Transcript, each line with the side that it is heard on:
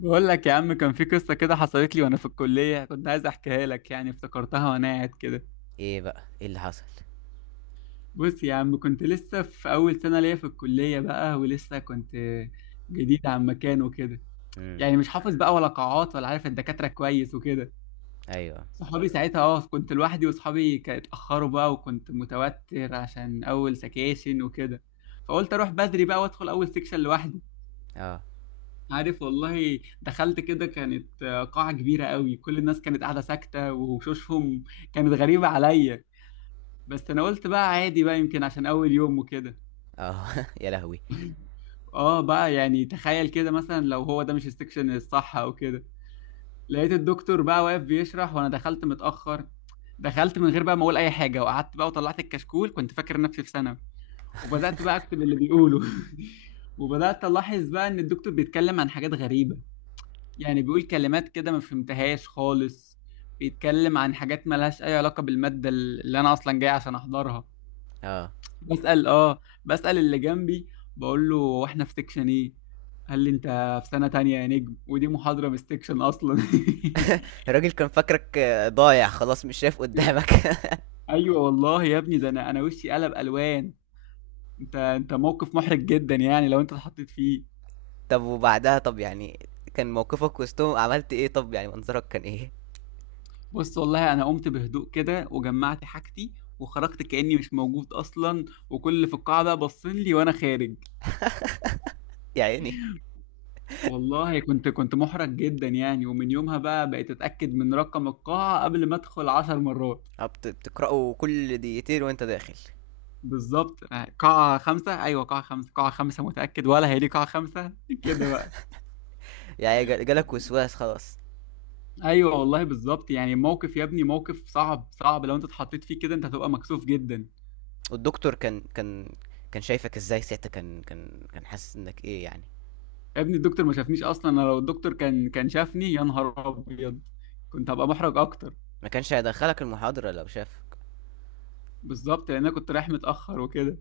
left: بقول لك يا عم، كان في قصة كده حصلت لي وانا في الكلية، كنت عايز احكيها لك، يعني افتكرتها وانا قاعد كده.
right: ايه اللي حصل؟
left: بص يا عم، كنت لسه في اول سنة ليا في الكلية بقى ولسه كنت جديد عن مكان وكده،
right: امم
left: يعني مش حافظ بقى ولا قاعات ولا عارف الدكاترة كويس وكده.
right: ايوه.
left: صحابي ساعتها كنت لوحدي، وصحابي كانوا اتأخروا بقى، وكنت متوتر عشان اول سكاشن وكده، فقلت اروح بدري بقى وادخل اول سكشن لوحدي.
right: اه
left: عارف والله، دخلت كده كانت قاعة كبيرة قوي، كل الناس كانت قاعدة ساكتة، وشوشهم كانت غريبة عليا، بس أنا قلت بقى عادي بقى، يمكن عشان أول يوم وكده.
right: اه. يا لهوي.
left: اه بقى، يعني تخيل كده مثلا لو هو ده مش السكشن الصح أو كده. لقيت الدكتور بقى واقف بيشرح وأنا دخلت متأخر، دخلت من غير بقى ما أقول أي حاجة، وقعدت بقى وطلعت الكشكول، كنت فاكر نفسي في سنة، وبدأت بقى أكتب اللي بيقوله. وبدأت ألاحظ بقى إن الدكتور بيتكلم عن حاجات غريبة، يعني بيقول كلمات كده ما فهمتهاش خالص، بيتكلم عن حاجات مالهاش اي علاقة بالمادة اللي انا اصلا جاي عشان احضرها.
right: اه.
left: بسأل بسأل اللي جنبي، بقول له واحنا في سيكشن ايه؟ قال لي انت في سنة تانية يا نجم، ودي محاضرة من السيكشن اصلا.
right: الراجل كان فاكرك ضايع خلاص، مش شايف قدامك.
left: ايوه والله يا ابني، ده انا وشي قلب الوان. انت موقف محرج جدا يعني لو انت اتحطيت فيه.
right: طب وبعدها، طب يعني كان موقفك وسطهم؟ عملت ايه؟ طب يعني منظرك كان ايه؟
left: بص والله، انا قمت بهدوء كده وجمعت حاجتي وخرجت كأني مش موجود اصلا، وكل اللي في القاعة بقى باصين لي وانا خارج.
right: يا عيني.
left: والله كنت محرج جدا يعني، ومن يومها بقى بقيت اتاكد من رقم القاعه قبل ما ادخل 10 مرات.
right: بتقرأوا كل دقيقتين وانت داخل؟
left: بالظبط، قاعه خمسه، ايوه قاعه خمسه، قاعه خمسه، متاكد ولا هي دي قاعه خمسه، كده بقى.
right: يعني جالك وسواس خلاص.
left: ايوه والله بالظبط، يعني موقف يا ابني، موقف صعب، صعب لو انت اتحطيت فيه كده، انت هتبقى مكسوف جدا.
right: والدكتور كان شايفك ازاي ساعتها؟ كان حاسس انك ايه يعني؟
left: يا ابني الدكتور ما شافنيش اصلا، انا لو الدكتور كان شافني، يا نهار ابيض كنت هبقى محرج اكتر.
right: ما كانش هيدخلك المحاضرة لو شافك.
left: بالظبط، لان انا كنت رايح متاخر وكده.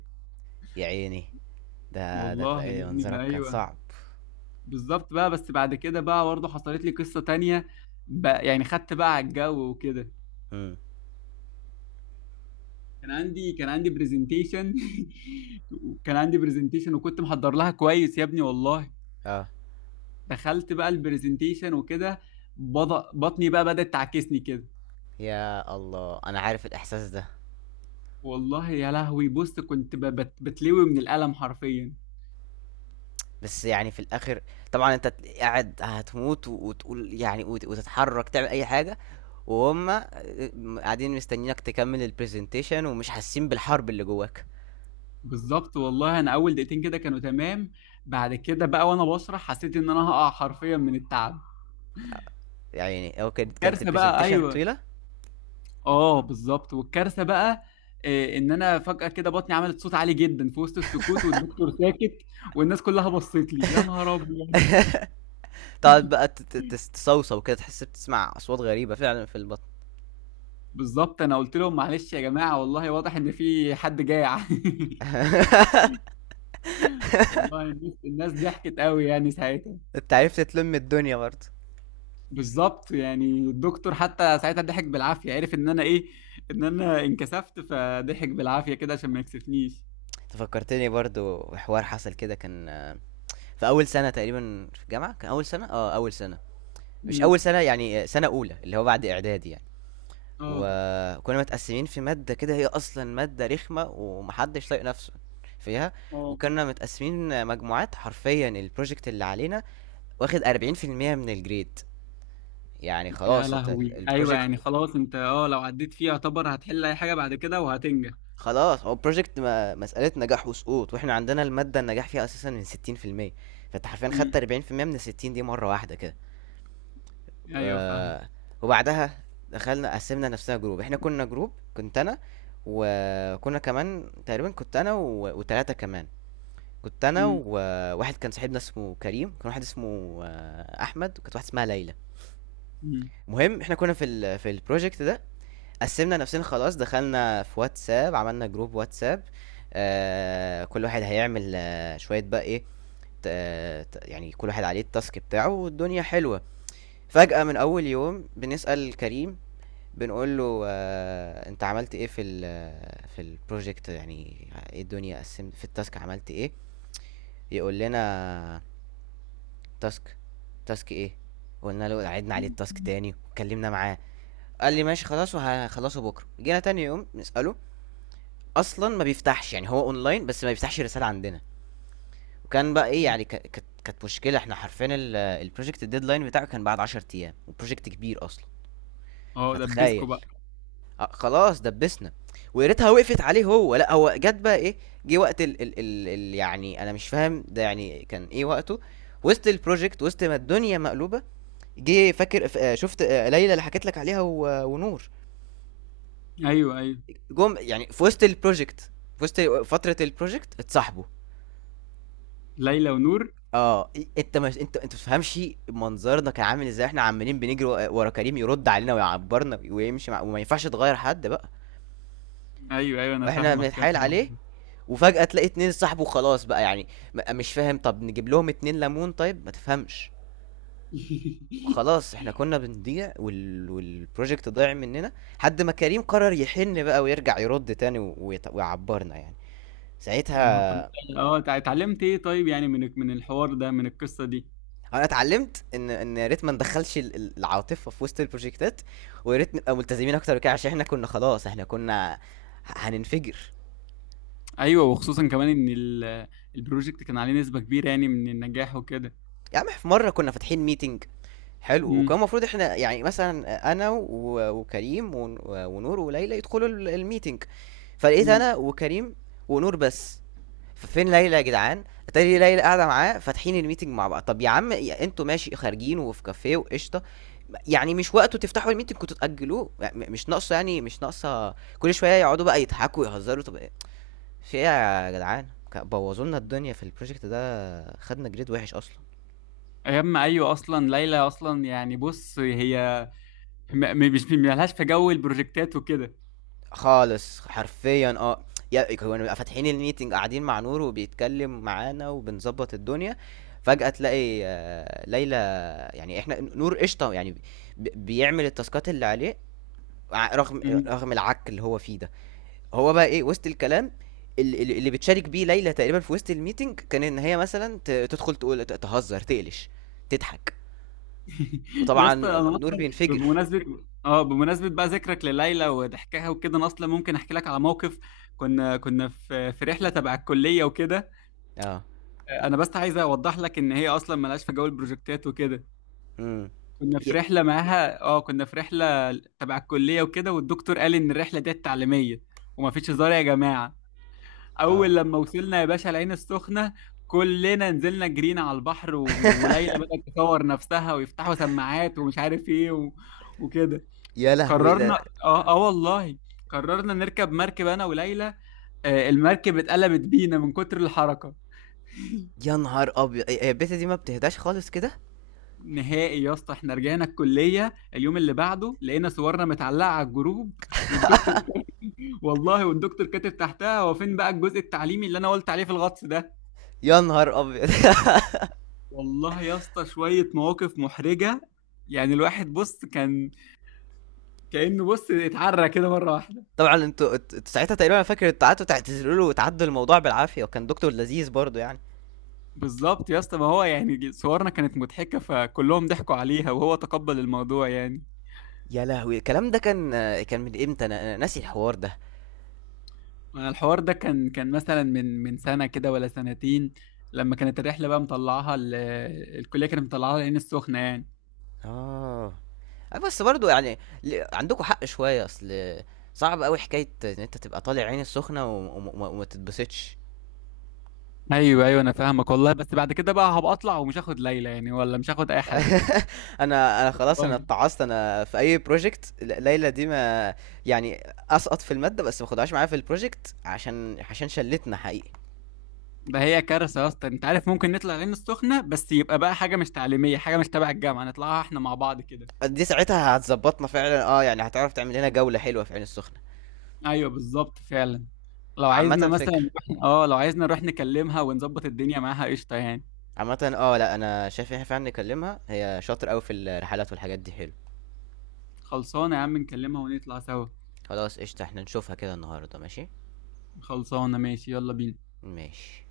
right: يا عيني. ده
left: والله
right: تلاقي
left: يا ابني ده
right: منظرك كان
left: ايوه
right: صعب.
left: بالظبط بقى. بس بعد كده بقى برضه حصلت لي قصة تانية بقى، يعني خدت بقى على الجو وكده.
right: امم
left: كان عندي برزنتيشن. وكان عندي برزنتيشن، وكنت محضر لها كويس يا ابني والله.
right: اه.
left: دخلت بقى البرزنتيشن وكده، بطني بقى بدأت تعكسني كده.
right: يا الله انا عارف الاحساس ده.
left: والله يا لهوي، بص كنت بتلوي من الألم حرفيا.
right: بس يعني في الاخر، طبعا انت قاعد هتموت وتقول يعني وتتحرك تعمل اي حاجه، وهم قاعدين مستنيينك تكمل البرزنتيشن ومش حاسين بالحرب اللي جواك.
left: بالظبط والله، انا اول دقيقتين كده كانوا تمام، بعد كده بقى وانا بشرح حسيت ان انا هقع حرفيا من التعب.
right: يعني هو كانت
left: كارثة بقى
right: البرزنتيشن
left: ايوه.
right: طويله؟
left: اه بالظبط، والكارثه بقى ان انا فجاه كده بطني عملت صوت عالي جدا في وسط السكوت والدكتور ساكت، والناس كلها بصت لي يا نهار ابيض.
right: تقعد بقى تصوصو كده، تحس بتسمع اصوات غريبه فعلا في البطن.
left: بالظبط، انا قلت لهم معلش يا جماعه، والله واضح ان في حد جاع. والله الناس ضحكت قوي يعني ساعتها.
right: انت عرفت تلم الدنيا برضه.
left: بالظبط يعني، الدكتور حتى ساعتها ضحك بالعافيه، عرف ان انا ايه، ان انا انكسفت، فضحك بالعافيه كده عشان ما يكسفنيش.
right: تفكرتني برضو بحوار حصل كده، كان في اول سنه تقريبا في الجامعه. كان اول سنه، اه اول سنه. مش
left: امم.
right: اول سنه يعني، سنه اولى اللي هو بعد اعدادي يعني.
left: اه.
right: وكنا متقسمين في ماده كده، هي اصلا ماده رخمه ومحدش طايق نفسه فيها.
left: اه
right: وكنا متقسمين مجموعات، حرفيا البروجكت اللي علينا واخد 40% من الجريد. يعني
left: يا
right: خلاص
left: لهوي، ايوه
right: البروجكت
left: يعني خلاص انت، اه لو عديت فيه يعتبر هتحل اي حاجه بعد كده وهتنجح.
right: خلاص. هو البروجكت مسألة نجاح وسقوط، واحنا عندنا المادة النجاح فيها اساسا من 60%. فانت حرفيا خدت
left: امم.
right: 40% من 60 دي مرة واحدة كده.
left: ايوه فاهم.
right: آه، وبعدها دخلنا، قسمنا نفسنا جروب. احنا كنا جروب، كنت انا، وكنا كمان تقريبا، كنت انا وتلاتة كمان. كنت انا
left: امم.
right: وواحد كان صاحبنا اسمه كريم، كان واحد اسمه احمد، وكانت واحده اسمها ليلى. المهم احنا كنا في في البروجكت ده. قسمنا نفسنا خلاص، دخلنا في واتساب، عملنا جروب واتساب. آه كل واحد هيعمل آه شويه بقى ايه، يعني كل واحد عليه التاسك بتاعه والدنيا حلوه. فجأة من أول يوم بنسأل كريم، بنقول له انت عملت ايه في في البروجكت؟ يعني ايه الدنيا؟ قسمت في التاسك عملت ايه؟ يقول لنا تاسك. تاسك ايه؟ قلنا له، عدنا عليه
left: امم.
right: التاسك تاني واتكلمنا معاه، قال لي ماشي خلاص وهخلصه بكره. جينا تاني يوم نساله، اصلا ما بيفتحش، يعني هو اونلاين بس ما بيفتحش الرساله عندنا. وكان بقى ايه يعني، كانت مشكله. احنا حرفيا البروجكت الديدلاين بتاعه كان بعد 10 ايام، وبروجكت كبير اصلا.
left: اه دبسكوا
right: فتخيل.
left: بقى.
right: خلاص دبسنا. ويا ريتها وقفت عليه، هو لا، هو جت بقى ايه. جه وقت ال يعني انا مش فاهم ده يعني كان ايه وقته. وسط البروجكت، وسط ما الدنيا مقلوبه، جه فاكر شفت ليلى اللي حكيت لك عليها، ونور
left: ايوه، ايوه.
right: جم يعني في وسط البروجكت، في وسط فتره البروجكت، اتصاحبوا.
left: ليلى ونور.
right: اه إيه، انت مش انت انت متفهمش منظرنا كان عامل ازاي. احنا عمالين بنجري ورا كريم يرد علينا ويعبرنا، ويمشي وما ينفعش تغير حد بقى.
left: ايوه ايوه انا
right: واحنا
left: فاهمك، يا
right: بنتحايل
left: نهار
right: عليه،
left: أبيض.
right: وفجأة تلاقي اتنين صاحبه خلاص بقى. يعني مش فاهم. طب نجيب لهم اتنين ليمون طيب، ما تفهمش. خلاص احنا كنا بنضيع، والبروجكت ضايع مننا، حد ما كريم قرر يحن بقى ويرجع يرد تاني ويعبرنا يعني
left: يا نهار،
right: ساعتها.
left: طب اتعلمت ايه طيب، يعني من الحوار ده، من القصه دي.
right: انا اتعلمت ان يا ريت ما ندخلش العاطفه في وسط البروجكتات، ويا ريت نبقى ملتزمين اكتر كده، عشان احنا كنا خلاص، احنا كنا هننفجر.
left: ايوه، وخصوصا كمان ان البروجكت كان عليه نسبه كبيره يعني من النجاح وكده.
right: يا عم، في مره كنا فاتحين ميتنج، حلو، وكان
left: امم.
right: المفروض إحنا يعني مثلًا أنا وكريم ونور وليلى يدخلوا الmeeting، فلقيت
left: امم.
right: أنا وكريم ونور بس. ففين ليلى يا جدعان؟ أتاري ليلى قاعدة معاه فاتحين الmeeting مع بعض. طب يا عم، أنتم ماشي خارجين وفي كافيه وقشطة، يعني مش وقته تفتحوا الmeeting، كنتم تأجلوه. مش ناقصة، يعني مش ناقصة كل شوية يقعدوا بقى يضحكوا ويهزروا. طب إيه؟ في إيه يا جدعان؟ بوظوا لنا الدنيا في الproject ده، خدنا grade وحش أصلًا.
left: ايام ايوه، اصلا ليلى اصلا يعني بص هي مش مالهاش في جو البروجكتات وكده.
right: خالص حرفيا اه. يا كانوا بيبقى فاتحين الميتنج قاعدين مع نور وبيتكلم معانا وبنظبط الدنيا، فجأة تلاقي ليلى. يعني احنا نور قشطة يعني، بيعمل التاسكات اللي عليه رغم
left: مم.
right: العك اللي هو فيه ده. هو بقى ايه وسط الكلام، اللي بتشارك بيه ليلى تقريبا في وسط الميتنج، كان ان هي مثلا تدخل تقول، تهزر تقلش، تضحك،
left: يا
right: وطبعا
left: اسطى، انا
right: نور
left: اصلا
right: بينفجر.
left: بمناسبه، بمناسبه بقى ذكرك لليلى وضحكها وكده، انا اصلا ممكن احكي لك على موقف. كنا في رحله تبع الكليه وكده.
right: اه.
left: انا بس عايز اوضح لك ان هي اصلا مالهاش في جو البروجكتات وكده.
right: امم
left: كنا في
right: ي-
left: رحله معاها، اه كنا في رحله تبع الكليه وكده، والدكتور قال ان الرحله دي تعليميه وما فيش هزار يا جماعه.
right: اه.
left: اول لما وصلنا يا باشا العين السخنه، كلنا نزلنا جرينا على البحر، وليلى بدأت تصور نفسها، ويفتحوا سماعات ومش عارف ايه وكده.
right: يا لهوي ده.
left: قررنا، اه اه والله، قررنا نركب مركب انا وليلى. آه، المركب اتقلبت بينا من كتر الحركه.
right: يا نهار ابيض، هي البيتا دي ما بتهداش خالص كده.
left: نهائي يا اسطى، احنا رجعنا الكليه اليوم اللي بعده، لقينا صورنا متعلقه على الجروب، والدكتور، والله، والدكتور كاتب تحتها هو فين بقى الجزء التعليمي اللي انا قلت عليه في الغطس ده.
right: يا نهار ابيض.
left: والله يا اسطى، شوية مواقف محرجة يعني، الواحد بص كان كأنه بص اتعرى كده مرة واحدة.
right: طبعا انتوا ساعتها تقريبا، انا فاكر انتوا قعدتوا تعتذروا له وتعدوا الموضوع بالعافيه، وكان دكتور لذيذ برضه يعني.
left: بالظبط يا اسطى، ما هو يعني صورنا كانت مضحكة، فكلهم ضحكوا عليها وهو تقبل الموضوع يعني.
right: يا لهوي الكلام ده كان، كان من امتى؟ انا ناسي الحوار ده.
left: أنا الحوار ده كان مثلا من سنة كده ولا سنتين، لما كانت الرحلة بقى مطلعاها الكلية، كانت مطلعاها العين السخنة يعني.
right: اه. بس برضه يعني، عندكم حق شويه. اصل صعب قوي حكايه ان انت تبقى طالع عين السخنه وما تتبسطش.
left: ايوه ايوه انا فاهمك والله، بس بعد كده بقى هبقى اطلع ومش هاخد ليلى يعني، ولا مش هاخد اي حد.
right: انا خلاص
left: والله.
right: اتعصت. انا في اي بروجكت ليلى دي ما، يعني اسقط في الماده بس ما خدهاش معايا في البروجكت، عشان شلتنا حقيقي.
left: ده هي كارثة يا اسطى، انت عارف ممكن نطلع العين السخنة، بس يبقى بقى حاجة مش تعليمية، حاجة مش تبع الجامعة، نطلعها احنا مع بعض كده.
right: دي ساعتها هتظبطنا فعلا. اه، يعني هتعرف تعمل لنا جوله حلوه في عين السخنه.
left: ايوه بالظبط فعلا. لو عايزنا
right: عامه
left: مثلا
right: فكر.
left: لو عايزنا نروح نكلمها ونظبط الدنيا معاها قشطة يعني.
right: عامه اه، لا، انا شايف ان احنا فعلا نكلمها، هي شاطر قوي في الرحلات والحاجات دي، حلو.
left: خلصانة يا عم، نكلمها ونطلع سوا.
right: خلاص قشطه، احنا نشوفها كده النهارده. ماشي.
left: خلصانة، ماشي، يلا بينا.
right: ماشي.